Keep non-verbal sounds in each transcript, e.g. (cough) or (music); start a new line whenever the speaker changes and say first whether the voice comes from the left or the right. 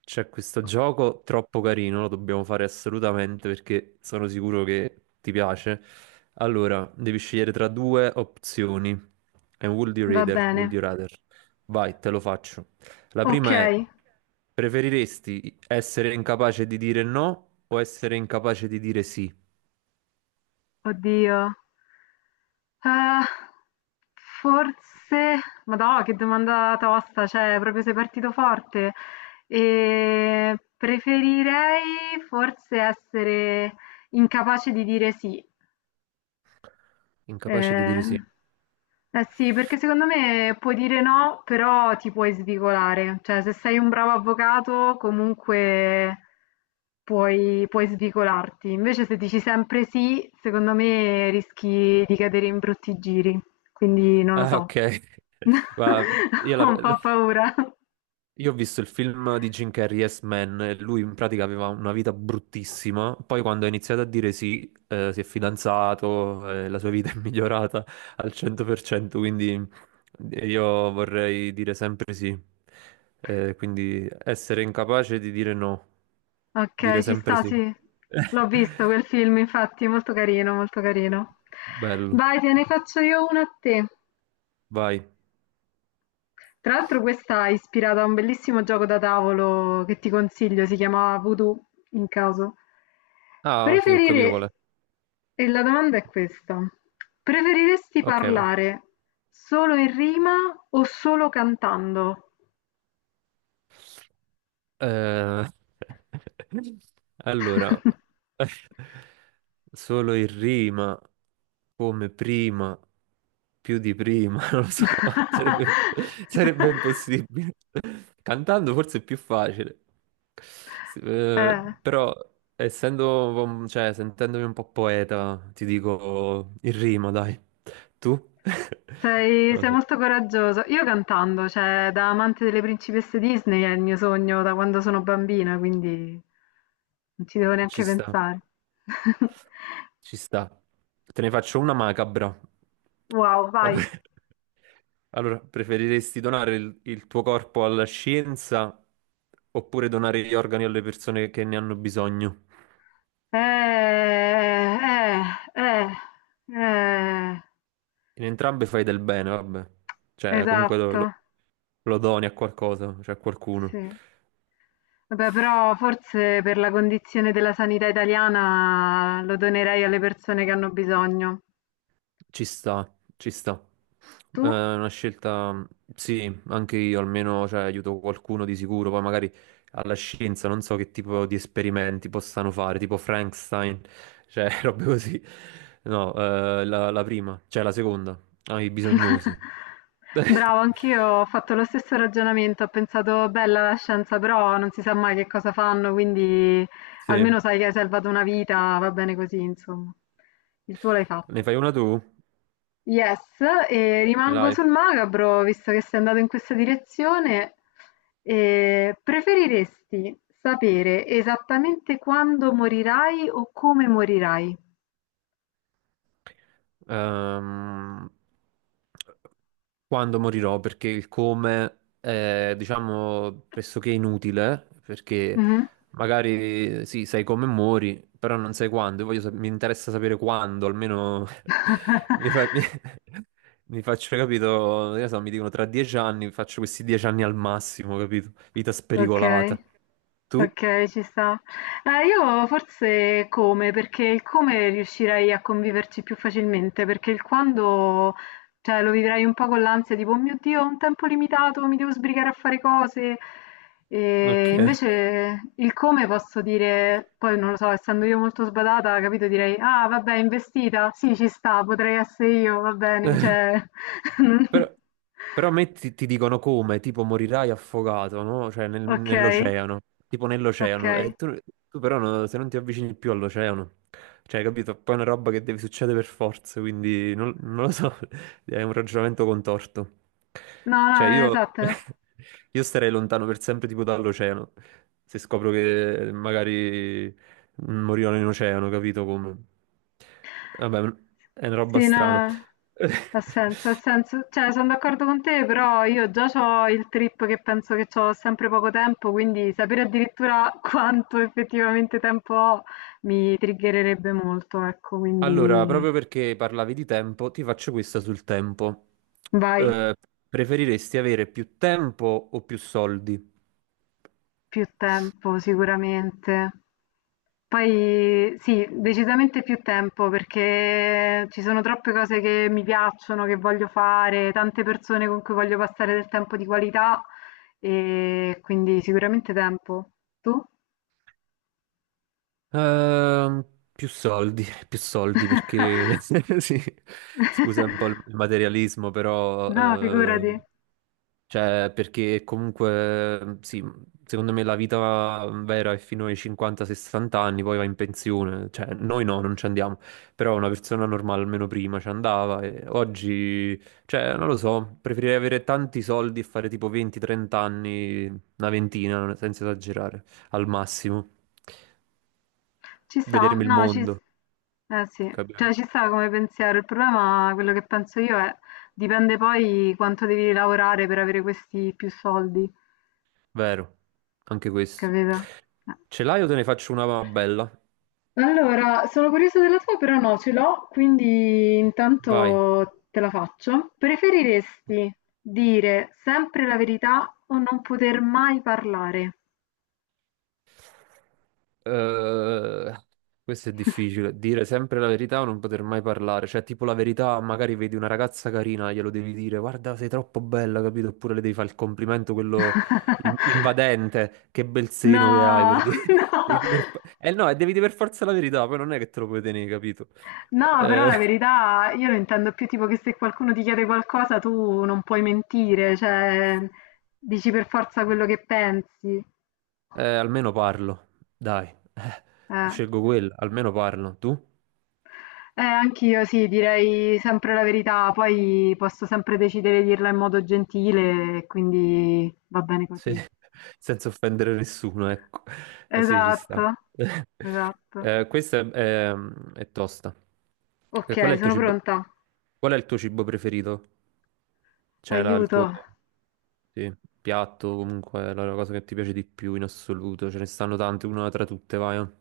right: C'è questo gioco troppo carino, lo dobbiamo fare assolutamente perché sono sicuro che ti piace. Allora, devi scegliere tra due opzioni. È un Would You
left: Va
right: Rather,
left: bene,
right: Would You Rather. Vai, te lo faccio. La prima è,
left: okay.
right: preferiresti essere incapace di dire no o essere incapace di dire sì?
left: Oddio. Uhm, forse madò, che domanda tosta, cioè proprio sei partito forte. Preferirei forse essere incapace di dire sì.
right: Incapace di
left: Eh,
right: dire sì.
left: eh sì, perché secondo me puoi dire no, però ti puoi svicolare. Cioè, se sei un bravo avvocato, comunque puoi svicolarti. Invece, se dici sempre sì, secondo me rischi di cadere in brutti giri. Quindi non lo
right: Ah,
left: so.
right: ok.
left: (laughs)
right: (laughs) Ma io la...
left: Ho un
right: (laughs)
left: po' paura.
right: Io ho visto il film di Jim Carrey, Yes Man, e lui in pratica aveva una vita bruttissima, poi quando ha iniziato a dire sì, si è fidanzato, la sua vita è (laughs) migliorata al 100%, quindi io vorrei dire sempre sì. Quindi essere incapace di dire no,
left: Ok,
right: dire
left: ci
right: sempre
left: sta,
right: sì.
left: sì. L'ho visto
right: (laughs)
left: quel film, infatti, molto carino, molto carino.
right: Bello,
left: Vai, te ne faccio io una a te.
right: vai.
left: Tra l'altro questa è ispirata a un bellissimo gioco da tavolo che ti consiglio, si chiamava Voodoo, in caso.
right: Ah, sì, ho capito qual
left: Preferire...
right: è.
left: E la domanda è questa. Preferiresti
right: Ok, vai.
left: parlare solo in rima o solo cantando?
right: Eh, (laughs) allora, (laughs) solo in rima, come prima, più di prima, (laughs) non lo so, sarebbe, sarebbe
left: (laughs)
right: impossibile. Cantando forse è più facile,
left: Eh.
right: però cioè, sentendomi un po' poeta, ti dico in rima, dai. Tu? (laughs)
left: Sei,
right: Non lo
left: sei
right: so,
left: molto coraggioso. Io cantando, cioè da amante delle principesse Disney è il mio sogno da quando sono bambina, quindi non ci devo
right: ci
left: neanche
right: sta.
left: pensare. (laughs)
right: Ci sta. Te ne faccio una macabra.
left: Wow, vai.
right: Vabbè. Allora, preferiresti donare il tuo corpo alla scienza oppure donare gli organi alle persone che ne hanno bisogno?
left: Eh, eh, eh, eh,
right: In entrambe fai del bene, vabbè. Cioè, comunque
left: esatto,
right: lo, lo doni a qualcosa, cioè a qualcuno.
left: sì. Vabbè, però forse per la condizione della sanità italiana lo donerei alle persone che hanno bisogno.
right: Ci sta, ci sta.
left: Tu?
right: È una scelta, sì, anche io almeno, cioè, aiuto qualcuno di sicuro, poi magari alla scienza non so che tipo di esperimenti possano fare, tipo Frankenstein, cioè (laughs) robe così. No, la prima, cioè la seconda, ai bisognosi.
left: (laughs) Bravo, anch'io
right: (laughs)
left: ho fatto lo stesso ragionamento, ho pensato bella la scienza, però non si sa mai che cosa fanno, quindi
right: Sì,
left: almeno sai che hai salvato una vita, va bene così, insomma. Il tuo l'hai
right: ne
left: fatto.
right: fai una tu?
left: Yes, e
right: Ce
left: rimango
right: l'hai?
left: sul macabro, visto che sei andato in questa direzione, e preferiresti sapere esattamente quando morirai o come morirai?
right: Ehm, quando morirò, perché il come è, diciamo, pressoché inutile, perché
left: Mhm.
right: magari sì, sai come muori, però non sai quando. Io voglio sap- mi interessa sapere quando, almeno (laughs) mi, fa- mi-
left: (laughs)
right: mi faccio, capito, io so, mi dicono tra 10 anni, faccio questi 10 anni al massimo, capito? Vita
left: Okay.
right: spericolata. Tu?
left: Okay, ci sta. Io forse come, perché il come riuscirei a conviverci più facilmente, perché il quando, cioè, lo vivrei un po' con l'ansia, tipo, "Oh mio Dio, ho un tempo limitato, mi devo sbrigare a fare cose". E
right: Ok.
left: invece il come posso dire, poi non lo so, essendo io molto sbadata, capito, direi: "Ah, vabbè, investita? Sì, ci sta, potrei essere io, va bene",
right: (laughs)
left: cioè (laughs)
right: Però, però a me ti dicono come, tipo morirai affogato, no? Cioè nel-
left: Okay,
right: nell'oceano, tipo nell'oceano,
left: okay.
right: e tu, tu però no- se non ti avvicini più all'oceano, cioè capito? Poi è una roba che deve succedere per forza, quindi non lo so, (laughs) è un ragionamento contorto.
left: No,
right: Cioè
left: no,
right: io,
left: esatto.
right: (laughs) io starei lontano per sempre tipo dall'oceano, se scopro che magari morirò in oceano, capito come? Vabbè, è una roba
left: Sì, no,
right: strana.
left: ha
right: (laughs)
left: senso, ha senso. Cioè, sono d'accordo con te, però io già ho il trip che penso che ho sempre poco tempo, quindi sapere addirittura (laughs) quanto effettivamente tempo ho mi triggererebbe molto, ecco,
right: Allora,
left: quindi
right: proprio perché parlavi di tempo, ti faccio questa sul tempo.
left: vai.
right: Eh, preferiresti avere più tempo o più soldi?
left: Più tempo sicuramente. Poi sì, decisamente più tempo perché ci sono troppe cose che mi piacciono, che voglio fare, tante persone con cui voglio passare del tempo di qualità e quindi sicuramente tempo. Tu?
right: Ehm, più soldi, (laughs) più soldi perché (laughs)
left: (laughs)
right: sì, scusa un po' il materialismo, però
left: No, figurati.
right: cioè, perché comunque, sì, secondo me la vita vera è fino ai 50-60 anni, poi va in pensione. Cioè, noi no, non ci andiamo. Però una persona normale almeno prima ci andava e oggi, cioè, non lo so, preferirei avere tanti soldi e fare tipo 20-30 anni, una ventina, non- senza esagerare, al massimo.
left: Ci sta,
right: Vedermi il
left: no, ci,
right: mondo,
left: s- eh sì,
right: capito?
left: cioè ci sta come pensiero. Il problema, quello che penso io è, dipende poi quanto devi lavorare per avere questi più soldi,
right: Vero, anche questo.
left: capito? Eh.
right: Ce l'hai o te ne faccio una bella?
left: Allora, sono curiosa della tua, però no, ce l'ho, quindi
right: Vai.
left: intanto te la faccio. Preferiresti dire sempre la verità o non poter mai parlare?
right: Eh, questo è difficile, dire sempre la verità o non poter mai parlare, cioè tipo la verità, magari vedi una ragazza carina, glielo devi dire, guarda sei troppo bella, capito? Oppure le devi fare il complimento, quello in-
left: (laughs)
right: invadente, che bel seno che hai,
left: No,
right: per dire.
left: (laughs)
right: (laughs)
left: no.
right: Devi dire per- Eh no, e devi dire per forza la verità, poi non è che te lo puoi tenere, capito?
left: No, però
right: Eh,
left: la verità io lo intendo più tipo che se qualcuno ti chiede qualcosa tu non puoi mentire, cioè dici per forza quello che pensi.
right: almeno parlo, dai,
left: Eh,
right: scelgo quella, almeno parlo, tu?
left: Anch'io sì, direi sempre la verità, poi posso sempre decidere di dirla in modo gentile, e quindi va bene
right: Sì,
left: così.
right: (laughs) senza offendere nessuno, ecco. Ah, sì, ci sta.
left: Esatto,
right: (laughs)
left: esatto.
right: Eh, questa è, è- è tosta. Eh, Qual è
left: Ok,
right: il tuo
left: sono
right: cibo,
left: pronta.
right: qual è il tuo cibo preferito? Cioè, la- il
left: Aiuto.
right: tuo sì, piatto, comunque, la cosa che ti piace di più in assoluto. Ce ne stanno tante, una tra tutte, vai.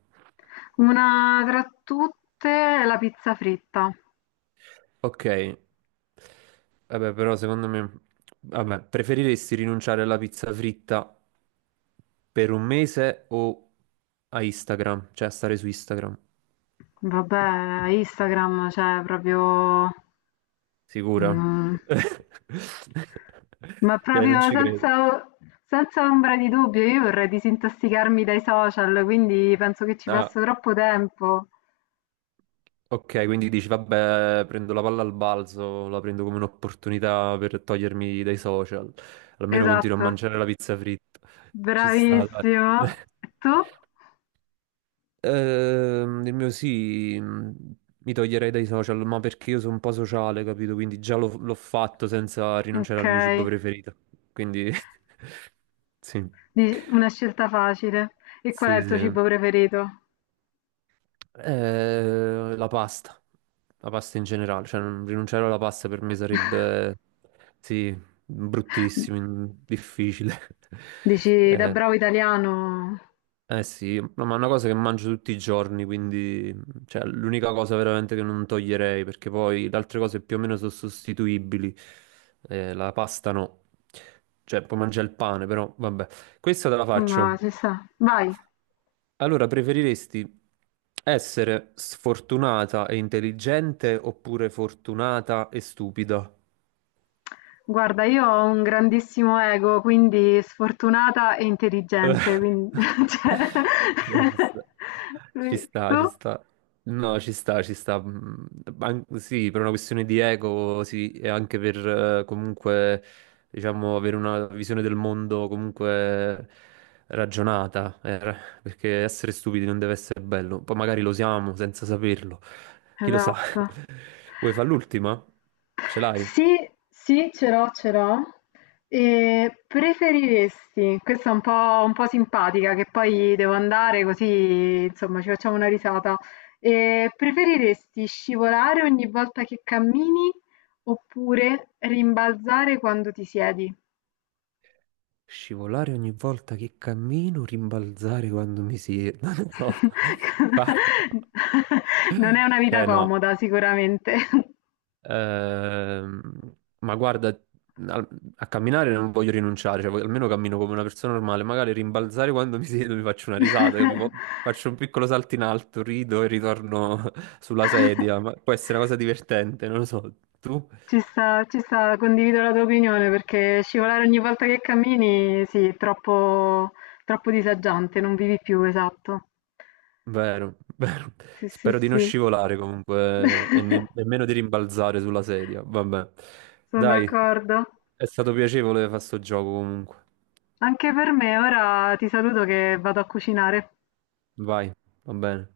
left: Una tra tutte è la pizza fritta.
right: Ok, vabbè, però secondo me, vabbè, preferiresti rinunciare alla pizza fritta per un mese o a Instagram? Cioè a stare su Instagram?
left: Vabbè, Instagram, cioè proprio...
right: Sicura?
left: Mhmm,
right: (laughs)
left: ma
right: Cioè, non
left: proprio
right: ci credo.
left: senza ombra di dubbio, io vorrei disintossicarmi dai social, quindi penso che ci
right: Ah,
left: passo troppo tempo.
right: ok, quindi dici, vabbè, prendo la palla al balzo, la prendo come un'opportunità per togliermi dai social. Almeno continuo a
left: Esatto,
right: mangiare la pizza fritta. Ci sta, dai.
left: bravissimo.
right: (laughs)
left: E tu?
right: Il mio sì, mi toglierei dai social, ma perché io sono un po' sociale, capito? Quindi già l'ho fatto senza rinunciare al mio cibo
left: Okay,
right: preferito. Quindi (laughs) sì,
left: dici una scelta facile. E qual è
right: sì,
left: il tuo
right: sì.
left: cibo preferito?
right: Eh, la pasta, la pasta in generale, cioè non rinunciare alla pasta per me
left: (laughs)
right: sarebbe, sì, bruttissimo, in- difficile. (laughs)
left: Dici da
right: Eh,
left: bravo italiano,
right: Eh sì, no, ma è una cosa che mangio tutti i giorni, quindi cioè, l'unica cosa veramente che non toglierei, perché poi le altre cose più o meno sono sostituibili, la pasta no, cioè puoi mangiare il pane, però vabbè, questa te la
left: ma
right: faccio.
left: ci sta. Vai.
right: Allora, preferiresti essere sfortunata e intelligente oppure fortunata e stupida?
left: Guarda, io ho un grandissimo ego, quindi sfortunata e
right: Cioè,
left: intelligente, quindi (laughs) cioè,
right: ci sta, ci
left: (laughs)
right: sta,
left: tu?
right: ci sta. No, ci sta, ci sta. Mm, sì, per una questione di ego, sì, e anche per comunque, diciamo, avere una visione del mondo comunque ragionata, perché essere stupidi non deve essere bello. Poi magari lo siamo senza saperlo. Chi lo sa?
left: Esatto.
right: (laughs) Vuoi fare l'ultima? Ce l'hai?
left: Sì, sì, ce l'ho, ce l'ho. E preferiresti, questa è un po' simpatica, che poi devo andare così, insomma, ci facciamo una risata. E preferiresti scivolare ogni volta che cammini oppure rimbalzare quando ti siedi?
right: Scivolare ogni volta che cammino, rimbalzare quando mi siedo. (laughs) No, fa-
left: (laughs) Non è una vita
right: cioè no.
left: comoda sicuramente.
right: Ehm, ma guarda, al- a camminare non voglio rinunciare, cioè, voglio- almeno cammino come una persona normale. Magari rimbalzare quando mi siedo (laughs) mi faccio una risata, capivo?
left: (laughs)
right: Faccio un piccolo salto in alto, rido e ritorno (laughs) sulla sedia. Ma può essere una cosa divertente, non lo so. Tu?
left: Ci sta, condivido la tua opinione perché scivolare ogni volta che cammini, sì, è troppo, troppo disagiante, non vivi più, esatto.
right: Vero, (laughs) vero.
left: Sì, sì,
right: Spero di non
left: sì.
right: scivolare comunque e ne-
left: (laughs)
right: nemmeno di rimbalzare sulla sedia. Vabbè.
left: Sono
right: Dai,
left: d'accordo.
right: è stato piacevole fare sto gioco comunque.
left: Anche per me, ora ti saluto che vado a cucinare.
right: Vai, va bene.